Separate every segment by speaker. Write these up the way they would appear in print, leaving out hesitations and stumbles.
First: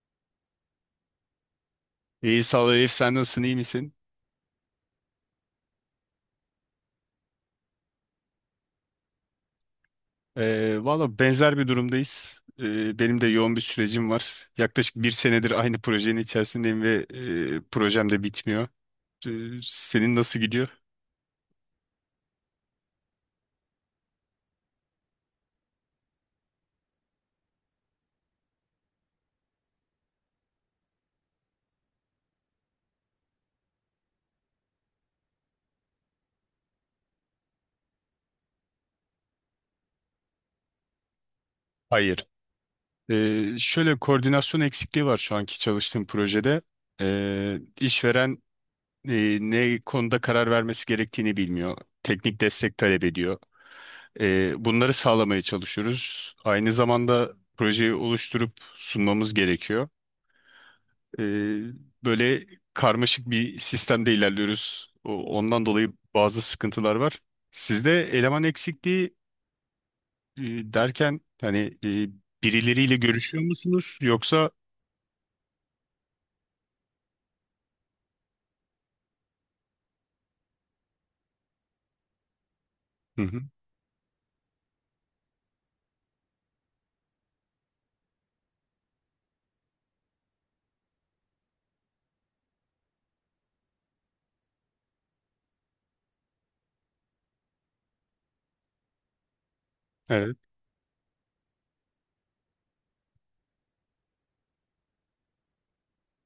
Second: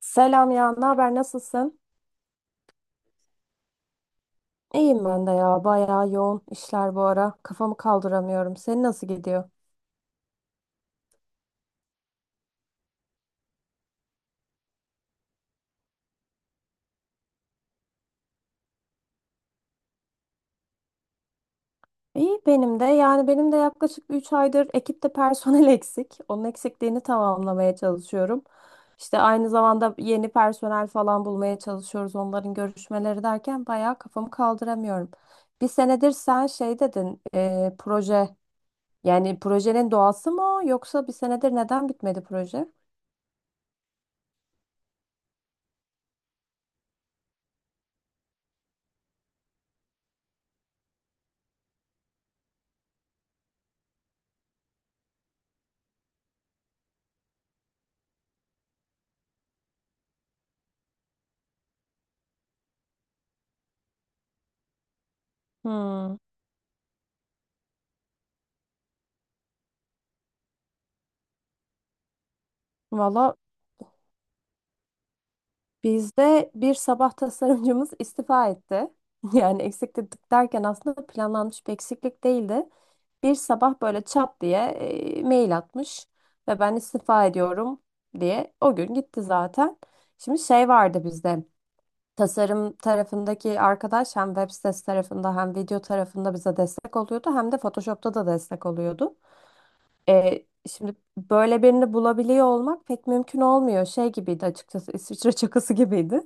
Speaker 1: Selam ya, ne haber, nasılsın?
Speaker 2: İyi sağ ol Elif, sen nasılsın, iyi misin?
Speaker 1: İyiyim ben de ya, bayağı yoğun işler bu ara. Kafamı kaldıramıyorum. Senin nasıl gidiyor?
Speaker 2: Valla benzer bir durumdayız. Benim de yoğun bir sürecim var. Yaklaşık bir senedir aynı projenin içerisindeyim ve projem de bitmiyor. Senin nasıl gidiyor?
Speaker 1: İyi benim de. Yani benim de yaklaşık 3 aydır ekipte personel eksik. Onun eksikliğini tamamlamaya çalışıyorum. İşte aynı zamanda yeni personel falan bulmaya çalışıyoruz. Onların görüşmeleri derken bayağı kafamı kaldıramıyorum. Bir senedir sen şey dedin, proje. Yani projenin doğası mı o, yoksa bir senedir neden bitmedi
Speaker 2: Hayır.
Speaker 1: proje?
Speaker 2: Şöyle koordinasyon eksikliği var şu anki çalıştığım projede. İşveren ne konuda karar vermesi gerektiğini bilmiyor. Teknik destek talep ediyor. Bunları sağlamaya çalışıyoruz. Aynı zamanda projeyi oluşturup sunmamız gerekiyor. E, Böyle karmaşık bir sistemde ilerliyoruz. Ondan dolayı
Speaker 1: Hmm.
Speaker 2: bazı sıkıntılar var. Sizde eleman eksikliği e, derken hani e, birileriyle
Speaker 1: Valla,
Speaker 2: görüşüyor musunuz yoksa?
Speaker 1: bizde bir sabah tasarımcımız istifa etti. Yani eksiklik derken aslında planlanmış bir eksiklik değildi.
Speaker 2: Hı
Speaker 1: Bir
Speaker 2: hı,
Speaker 1: sabah böyle çat diye mail atmış ve ben istifa ediyorum diye o gün gitti zaten. Şimdi şey vardı bizde, tasarım tarafındaki arkadaş hem web sitesi tarafında hem video tarafında bize destek oluyordu, hem de Photoshop'ta da destek oluyordu.
Speaker 2: evet.
Speaker 1: Şimdi böyle birini bulabiliyor olmak pek mümkün olmuyor. Şey gibiydi açıkçası, İsviçre çakısı gibiydi.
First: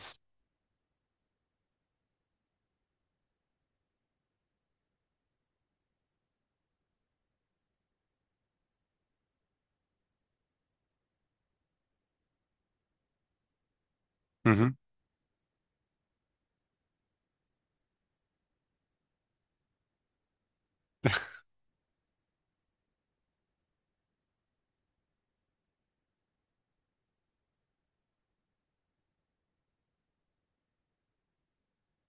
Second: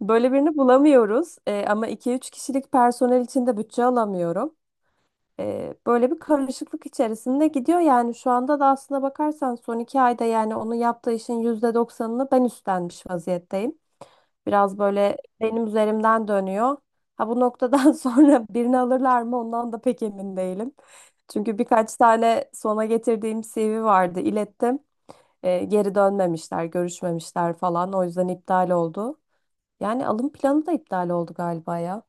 Speaker 1: Böyle birini bulamıyoruz. Ama 2-3 kişilik personel için de bütçe alamıyorum. Böyle bir karışıklık içerisinde gidiyor. Yani şu anda da, aslına bakarsan son 2 ayda, yani onun yaptığı işin %90'ını ben üstlenmiş vaziyetteyim.
Speaker 2: Hı hı.
Speaker 1: Biraz böyle benim üzerimden dönüyor. Ha, bu noktadan sonra birini alırlar mı ondan da pek emin değilim. Çünkü birkaç tane sona getirdiğim CV vardı, ilettim. Geri dönmemişler, görüşmemişler falan. O yüzden iptal oldu. Yani alım planı da iptal oldu galiba ya.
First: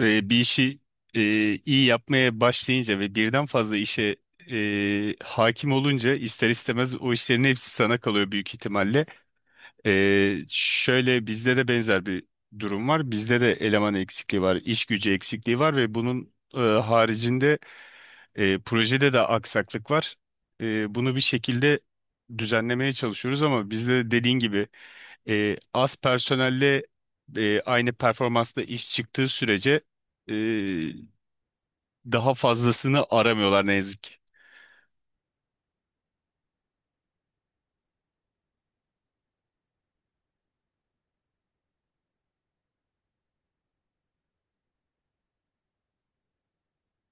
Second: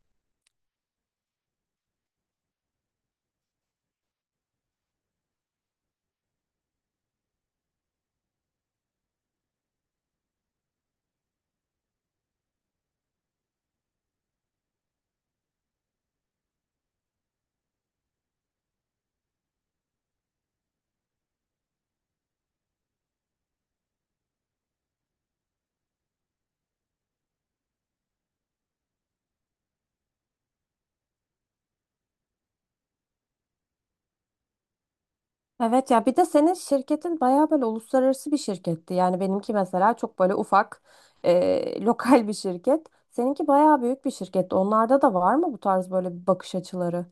Speaker 2: Bir işi e, iyi yapmaya başlayınca ve birden fazla işe hakim olunca ister istemez o işlerin hepsi sana kalıyor büyük ihtimalle. Şöyle bizde de benzer bir durum var. Bizde de eleman eksikliği var, iş gücü eksikliği var ve bunun haricinde projede de aksaklık var. Bunu bir şekilde düzenlemeye çalışıyoruz ama bizde de dediğin gibi az personelle aynı performansla iş çıktığı sürece daha fazlasını aramıyorlar ne yazık ki.
Speaker 1: Evet ya, bir de senin şirketin bayağı böyle uluslararası bir şirketti. Yani benimki mesela çok böyle ufak, lokal bir şirket. Seninki bayağı büyük bir şirket. Onlarda da var mı bu tarz böyle bir bakış açıları?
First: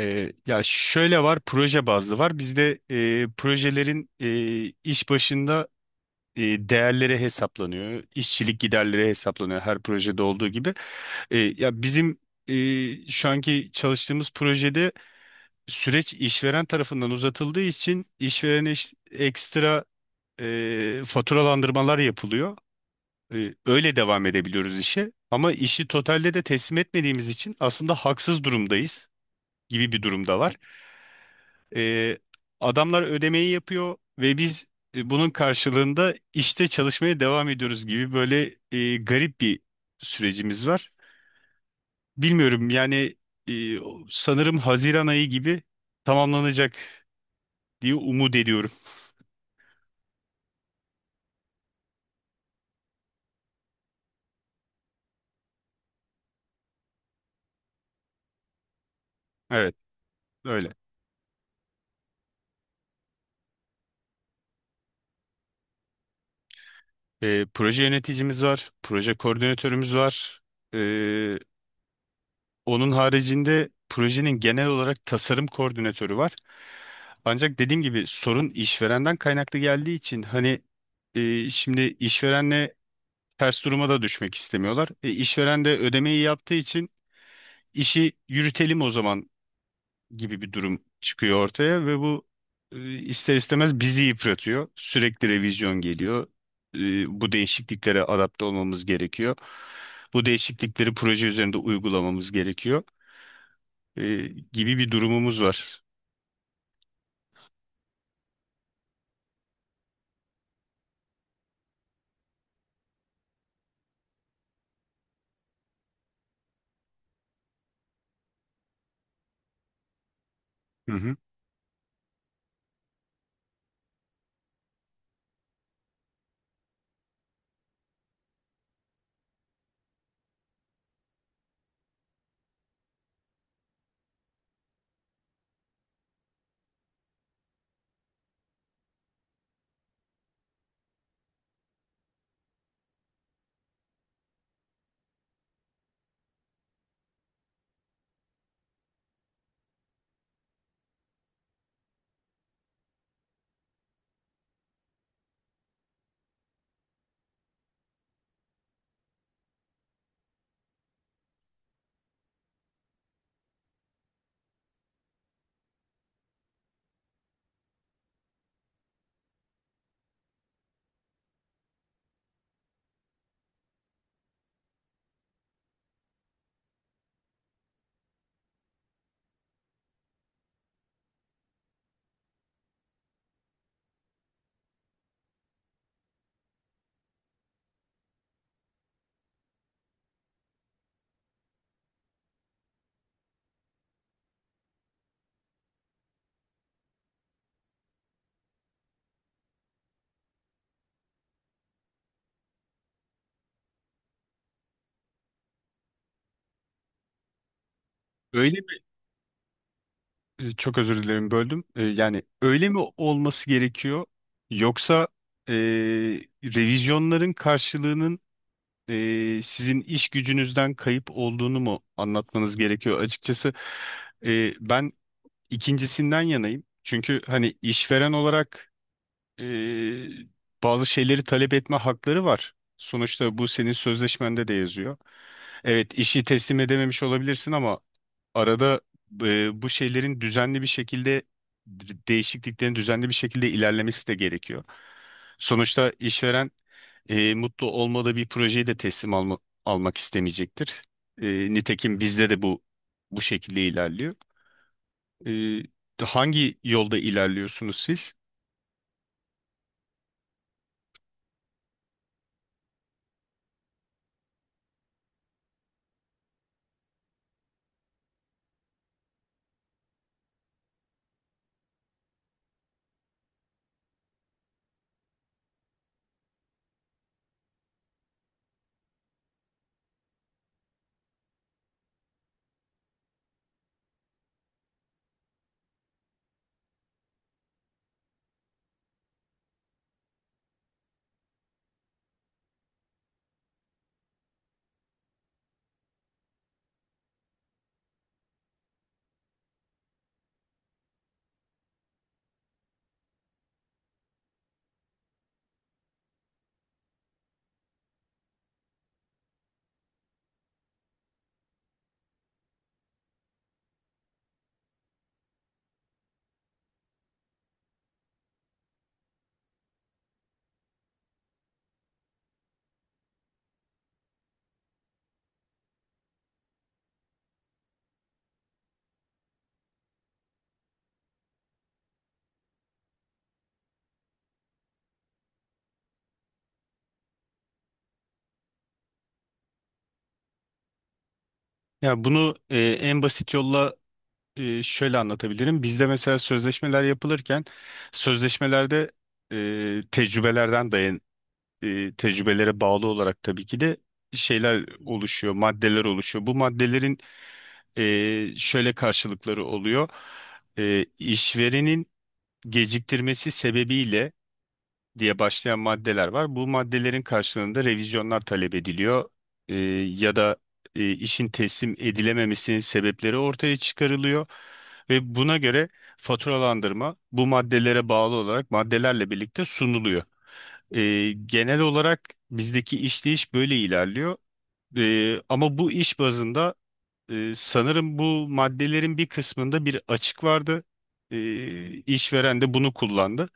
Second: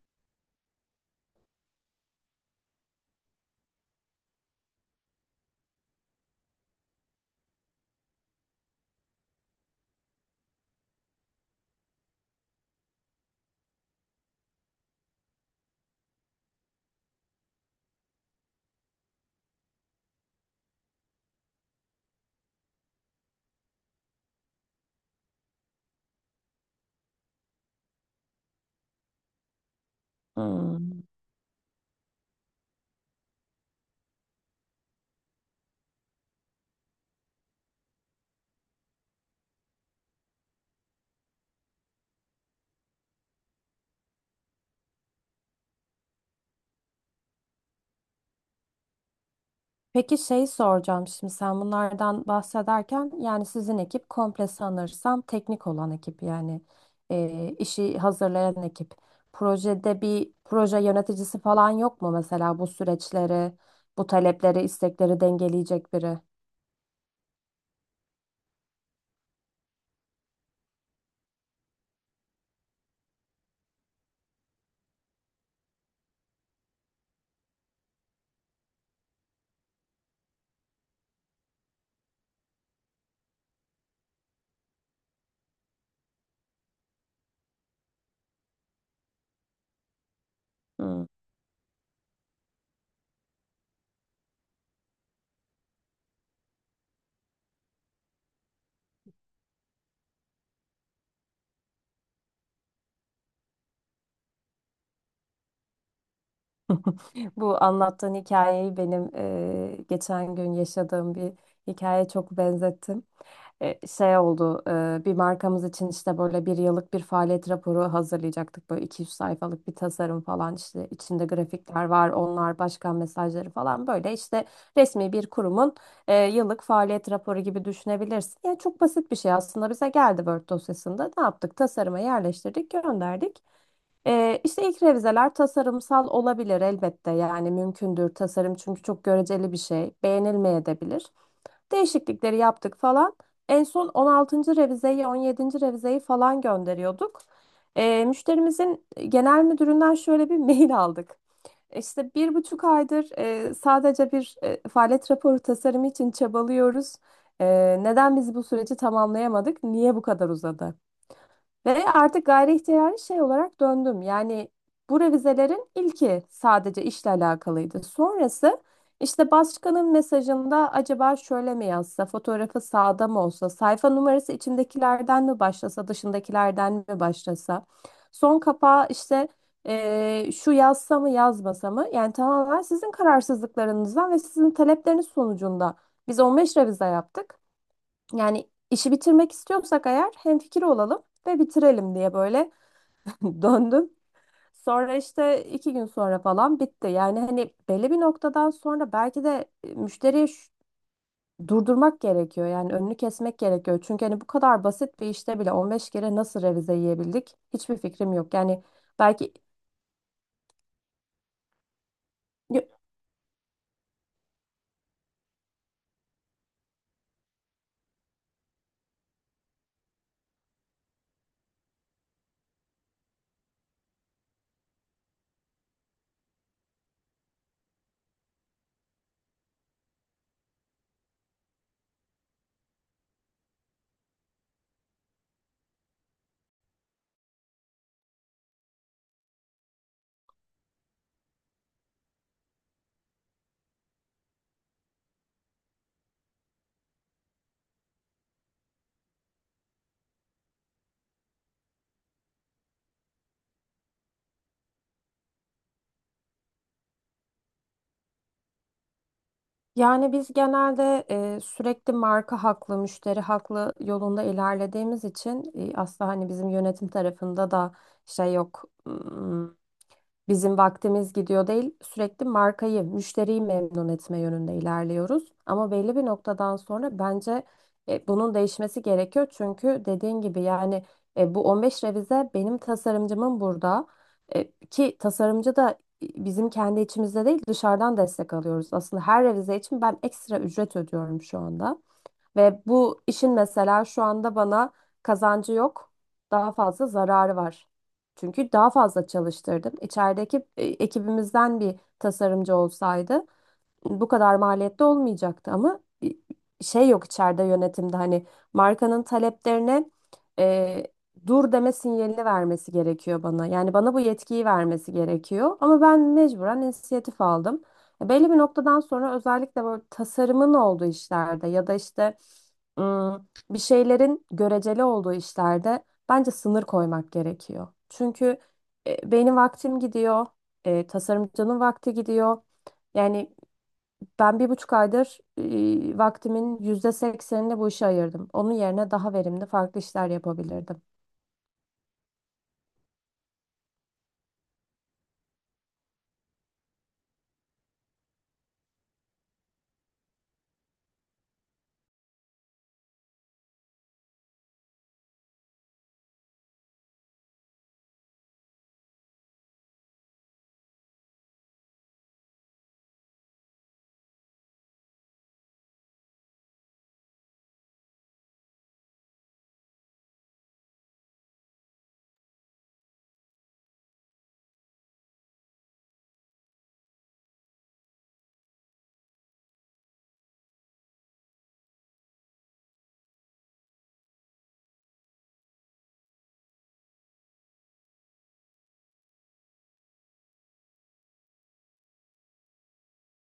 Speaker 2: Ya şöyle var, proje bazlı var. Bizde projelerin iş başında e, değerleri hesaplanıyor, işçilik giderleri hesaplanıyor her projede olduğu gibi. Ya bizim şu anki çalıştığımız projede süreç işveren tarafından uzatıldığı için işverene ekstra faturalandırmalar yapılıyor. Öyle devam edebiliyoruz işe. Ama işi totalde de teslim etmediğimiz için aslında haksız durumdayız gibi bir durumda var.
Speaker 1: Hmm.
Speaker 2: E, Adamlar ödemeyi yapıyor ve biz bunun karşılığında işte çalışmaya devam ediyoruz gibi böyle garip bir sürecimiz var. Bilmiyorum yani e, sanırım Haziran ayı gibi tamamlanacak diye umut ediyorum.
Speaker 1: Peki şey soracağım, şimdi sen bunlardan bahsederken, yani sizin ekip komple sanırsam teknik olan ekip, yani işi hazırlayan ekip.
Speaker 2: Evet,
Speaker 1: Projede bir
Speaker 2: öyle.
Speaker 1: proje yöneticisi falan yok mu mesela, bu süreçleri, bu talepleri, istekleri dengeleyecek biri?
Speaker 2: Proje yöneticimiz var, proje koordinatörümüz var. E, Onun haricinde projenin genel olarak tasarım koordinatörü var. Ancak dediğim gibi sorun işverenden kaynaklı geldiği için hani şimdi işverenle ters duruma da düşmek istemiyorlar. İşveren de ödemeyi yaptığı için işi yürütelim o zaman gibi bir durum
Speaker 1: Hmm.
Speaker 2: çıkıyor ortaya ve bu ister istemez bizi yıpratıyor. Sürekli revizyon geliyor. E, Bu değişikliklere adapte olmamız gerekiyor. Bu değişiklikleri proje üzerinde uygulamamız gerekiyor e, gibi bir durumumuz var.
Speaker 1: Bu anlattığın hikayeyi benim geçen gün yaşadığım bir hikaye çok benzettim. Şey oldu, bir markamız için işte böyle bir yıllık bir faaliyet raporu hazırlayacaktık, böyle 200 sayfalık bir tasarım falan, işte
Speaker 2: Hı hı.
Speaker 1: içinde grafikler var, onlar başkan mesajları falan, böyle işte resmi bir kurumun yıllık faaliyet raporu gibi düşünebilirsin. Yani çok basit bir şey, aslında bize geldi Word dosyasında, ne yaptık, tasarıma yerleştirdik, gönderdik. İşte ilk revizeler tasarımsal olabilir elbette, yani mümkündür, tasarım çünkü çok göreceli bir şey, beğenilmeyebilir. Değişiklikleri yaptık falan. En son 16. revizeyi, 17. revizeyi falan gönderiyorduk. Müşterimizin genel müdüründen şöyle bir mail aldık. İşte 1,5 aydır sadece bir faaliyet raporu tasarımı için çabalıyoruz. E, Neden biz bu süreci tamamlayamadık? Niye bu kadar uzadı? Ve artık gayri ihtiyari şey olarak döndüm. Yani bu revizelerin ilki sadece işle alakalıydı. Sonrası işte başkanın mesajında acaba şöyle mi yazsa, fotoğrafı sağda mı olsa, sayfa numarası içindekilerden mi başlasa, dışındakilerden mi başlasa, son kapağı işte şu yazsa mı yazmasa mı? Yani tamamen sizin kararsızlıklarınızdan ve sizin talepleriniz sonucunda biz 15 revize yaptık. Yani işi bitirmek istiyorsak eğer, hemfikir olalım ve bitirelim diye böyle döndüm. Sonra işte 2 gün sonra falan bitti. Yani hani belli bir noktadan sonra belki de müşteriyi durdurmak gerekiyor. Yani önünü kesmek gerekiyor. Çünkü hani bu kadar basit bir işte bile 15 kere nasıl revize yiyebildik? Hiçbir fikrim yok.
Speaker 2: Öyle
Speaker 1: Yani
Speaker 2: mi?
Speaker 1: belki.
Speaker 2: Çok özür dilerim, böldüm. Yani öyle mi olması gerekiyor yoksa e, revizyonların karşılığının sizin iş gücünüzden kayıp olduğunu mu anlatmanız gerekiyor? Açıkçası ben ikincisinden yanayım. Çünkü hani işveren olarak e, bazı şeyleri talep etme hakları var. Sonuçta bu senin sözleşmende de yazıyor. Evet, işi teslim edememiş olabilirsin ama arada bu şeylerin düzenli bir şekilde değişikliklerin düzenli bir şekilde ilerlemesi de gerekiyor. Sonuçta işveren mutlu olmadığı bir projeyi de almak istemeyecektir. E, Nitekim bizde de bu şekilde ilerliyor. E, Hangi yolda ilerliyorsunuz siz?
Speaker 1: Yani biz genelde sürekli marka haklı, müşteri haklı yolunda ilerlediğimiz için, aslında hani bizim yönetim tarafında da şey yok. Bizim vaktimiz gidiyor değil, sürekli markayı, müşteriyi memnun etme yönünde ilerliyoruz. Ama belli bir noktadan sonra bence bunun değişmesi gerekiyor. Çünkü dediğin gibi yani bu 15 revize benim tasarımcımın burada. Ki tasarımcı da bizim kendi içimizde değil, dışarıdan destek alıyoruz. Aslında her revize için ben ekstra ücret ödüyorum şu anda. Ve bu işin mesela şu anda bana kazancı yok, daha fazla zararı var. Çünkü daha fazla çalıştırdım. İçerideki ekibimizden bir tasarımcı olsaydı bu kadar maliyette olmayacaktı, ama şey yok içeride yönetimde, hani markanın taleplerine e, dur deme sinyalini vermesi gerekiyor bana. Yani bana bu yetkiyi vermesi gerekiyor ama ben mecburen inisiyatif aldım. Belli bir noktadan sonra, özellikle böyle tasarımın olduğu işlerde ya da işte bir şeylerin göreceli olduğu işlerde bence sınır koymak gerekiyor. Çünkü benim vaktim gidiyor, tasarımcının vakti gidiyor. Yani ben 1,5 aydır vaktimin %80'ini bu işe ayırdım. Onun yerine daha verimli farklı işler yapabilirdim.
Speaker 2: Ya bunu en basit yolla şöyle anlatabilirim. Bizde mesela sözleşmeler yapılırken sözleşmelerde e, tecrübelerden dayan tecrübelere bağlı olarak tabii ki de şeyler oluşuyor, maddeler oluşuyor. Bu maddelerin şöyle karşılıkları oluyor. İşverenin geciktirmesi sebebiyle diye başlayan maddeler var. Bu maddelerin karşılığında revizyonlar talep ediliyor. Ee, Ya da işin teslim edilememesinin sebepleri ortaya çıkarılıyor ve buna göre faturalandırma bu maddelere bağlı olarak maddelerle birlikte sunuluyor. Genel olarak bizdeki işleyiş böyle ilerliyor. Ama bu iş bazında sanırım bu maddelerin bir kısmında bir açık vardı. İşveren de bunu kullandı.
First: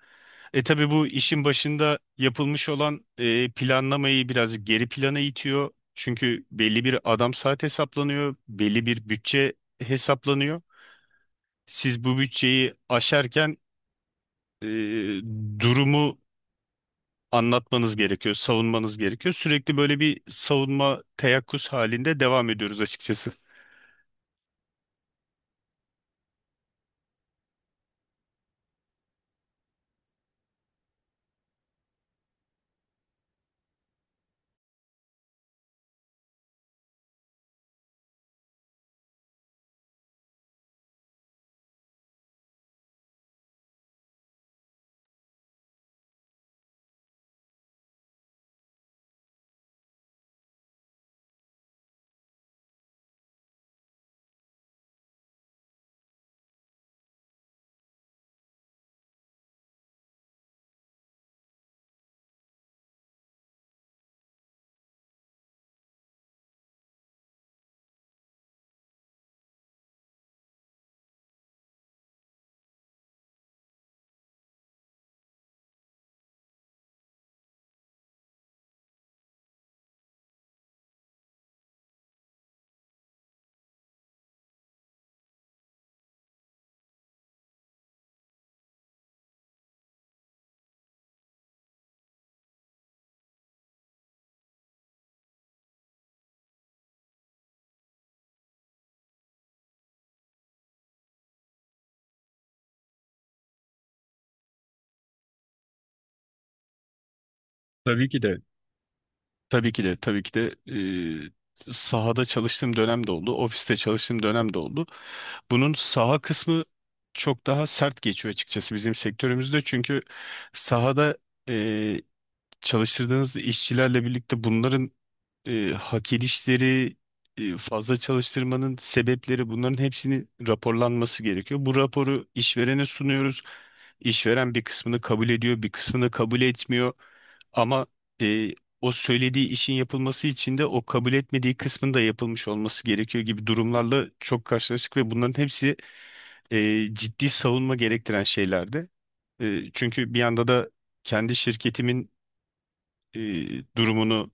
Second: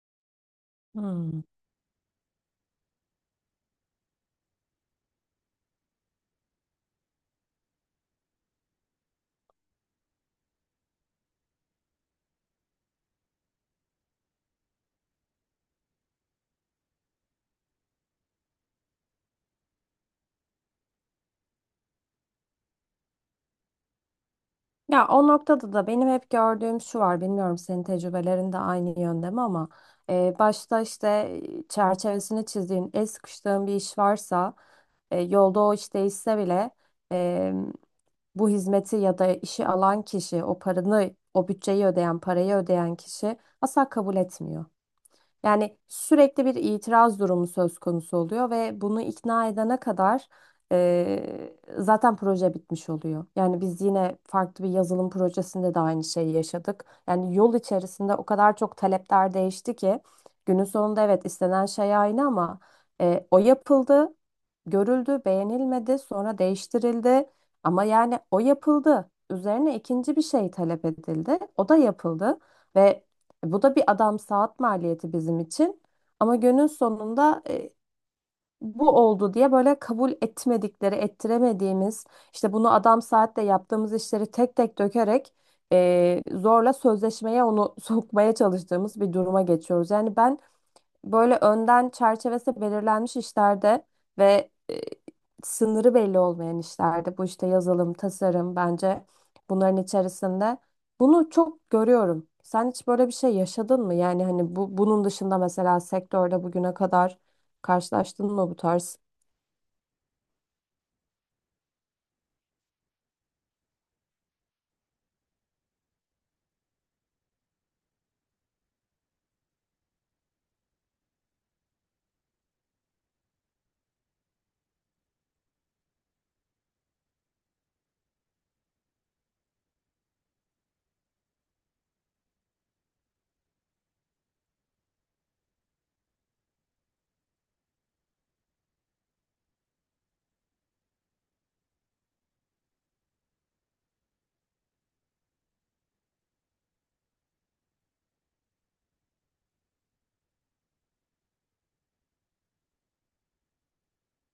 Speaker 2: E tabii bu
Speaker 1: Hmm.
Speaker 2: işin başında yapılmış olan planlamayı biraz geri plana itiyor. Çünkü belli bir adam saat hesaplanıyor, belli bir bütçe hesaplanıyor. Siz bu bütçeyi aşarken e, durumu anlatmanız gerekiyor, savunmanız gerekiyor. Sürekli böyle bir savunma teyakkuz halinde devam ediyoruz açıkçası.
Speaker 1: Ya o noktada da benim hep gördüğüm şu var, bilmiyorum senin tecrübelerin de aynı yönde mi, ama başta işte çerçevesini çizdiğin, el sıkıştığın bir iş varsa, yolda o iş değişse bile, e, bu hizmeti ya da işi alan kişi, o paranı, o bütçeyi ödeyen, parayı ödeyen kişi asla kabul etmiyor. Yani sürekli bir itiraz durumu söz konusu oluyor ve bunu ikna edene kadar zaten proje bitmiş oluyor. Yani biz yine farklı bir yazılım projesinde de aynı şeyi yaşadık. Yani yol içerisinde o kadar çok talepler değişti ki, günün sonunda evet, istenen şey aynı, ama o yapıldı, görüldü, beğenilmedi, sonra değiştirildi. Ama yani o yapıldı. Üzerine ikinci bir şey talep edildi. O da yapıldı. Ve bu da bir adam saat maliyeti bizim için. Ama günün sonunda bu oldu diye böyle kabul etmedikleri, ettiremediğimiz, işte bunu adam saatle yaptığımız işleri tek tek dökerek zorla sözleşmeye onu sokmaya çalıştığımız bir duruma geçiyoruz. Yani ben böyle önden çerçevesi belirlenmiş işlerde ve sınırı belli olmayan işlerde, bu işte yazılım, tasarım, bence bunların içerisinde bunu çok görüyorum. Sen hiç böyle bir şey yaşadın mı? Yani hani bu, bunun dışında mesela sektörde bugüne kadar
Speaker 2: Tabii ki
Speaker 1: karşılaştın
Speaker 2: de.
Speaker 1: mı bu tarz?
Speaker 2: Tabii ki de, tabii ki de sahada çalıştığım dönem de oldu, ofiste çalıştığım dönem de oldu. Bunun saha kısmı çok daha sert geçiyor açıkçası bizim sektörümüzde. Çünkü sahada e, çalıştırdığınız işçilerle birlikte bunların hak edişleri fazla çalıştırmanın sebepleri bunların hepsinin raporlanması gerekiyor. Bu raporu işverene sunuyoruz. İşveren bir kısmını kabul ediyor, bir kısmını kabul etmiyor. Ama e, o söylediği işin yapılması için de o kabul etmediği kısmın da yapılmış olması gerekiyor gibi durumlarla çok karşılaştık ve bunların hepsi ciddi savunma gerektiren şeylerdi. Çünkü bir yanda da kendi şirketimin e, durumunu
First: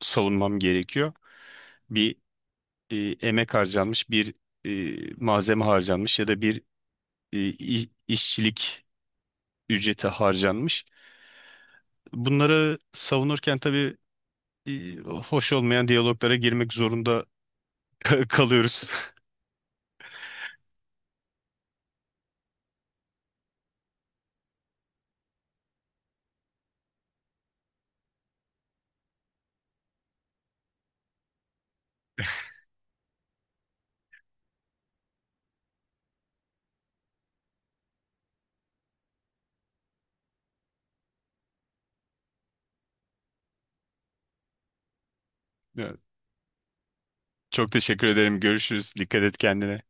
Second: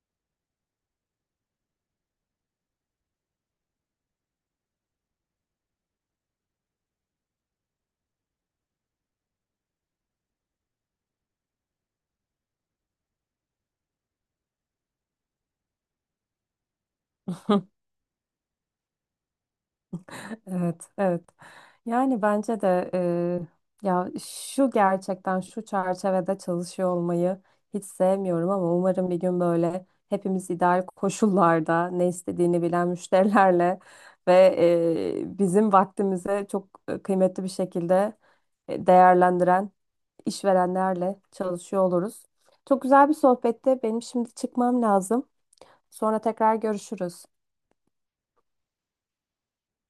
Speaker 2: savunmam gerekiyor, bir e, emek harcanmış, bir malzeme harcanmış ya da bir işçilik ücreti harcanmış. Bunları savunurken tabii hoş olmayan diyaloglara girmek zorunda kalıyoruz.
Speaker 1: Evet, evet. Yani bence de ya şu, gerçekten şu çerçevede çalışıyor olmayı hiç sevmiyorum, ama umarım bir gün böyle hepimiz ideal koşullarda ne istediğini bilen müşterilerle ve bizim vaktimize çok kıymetli bir şekilde değerlendiren işverenlerle çalışıyor oluruz. Çok güzel bir sohbette Benim şimdi çıkmam lazım.
Speaker 2: Evet.
Speaker 1: Sonra tekrar görüşürüz.
Speaker 2: Çok teşekkür ederim. Görüşürüz. Dikkat et kendine.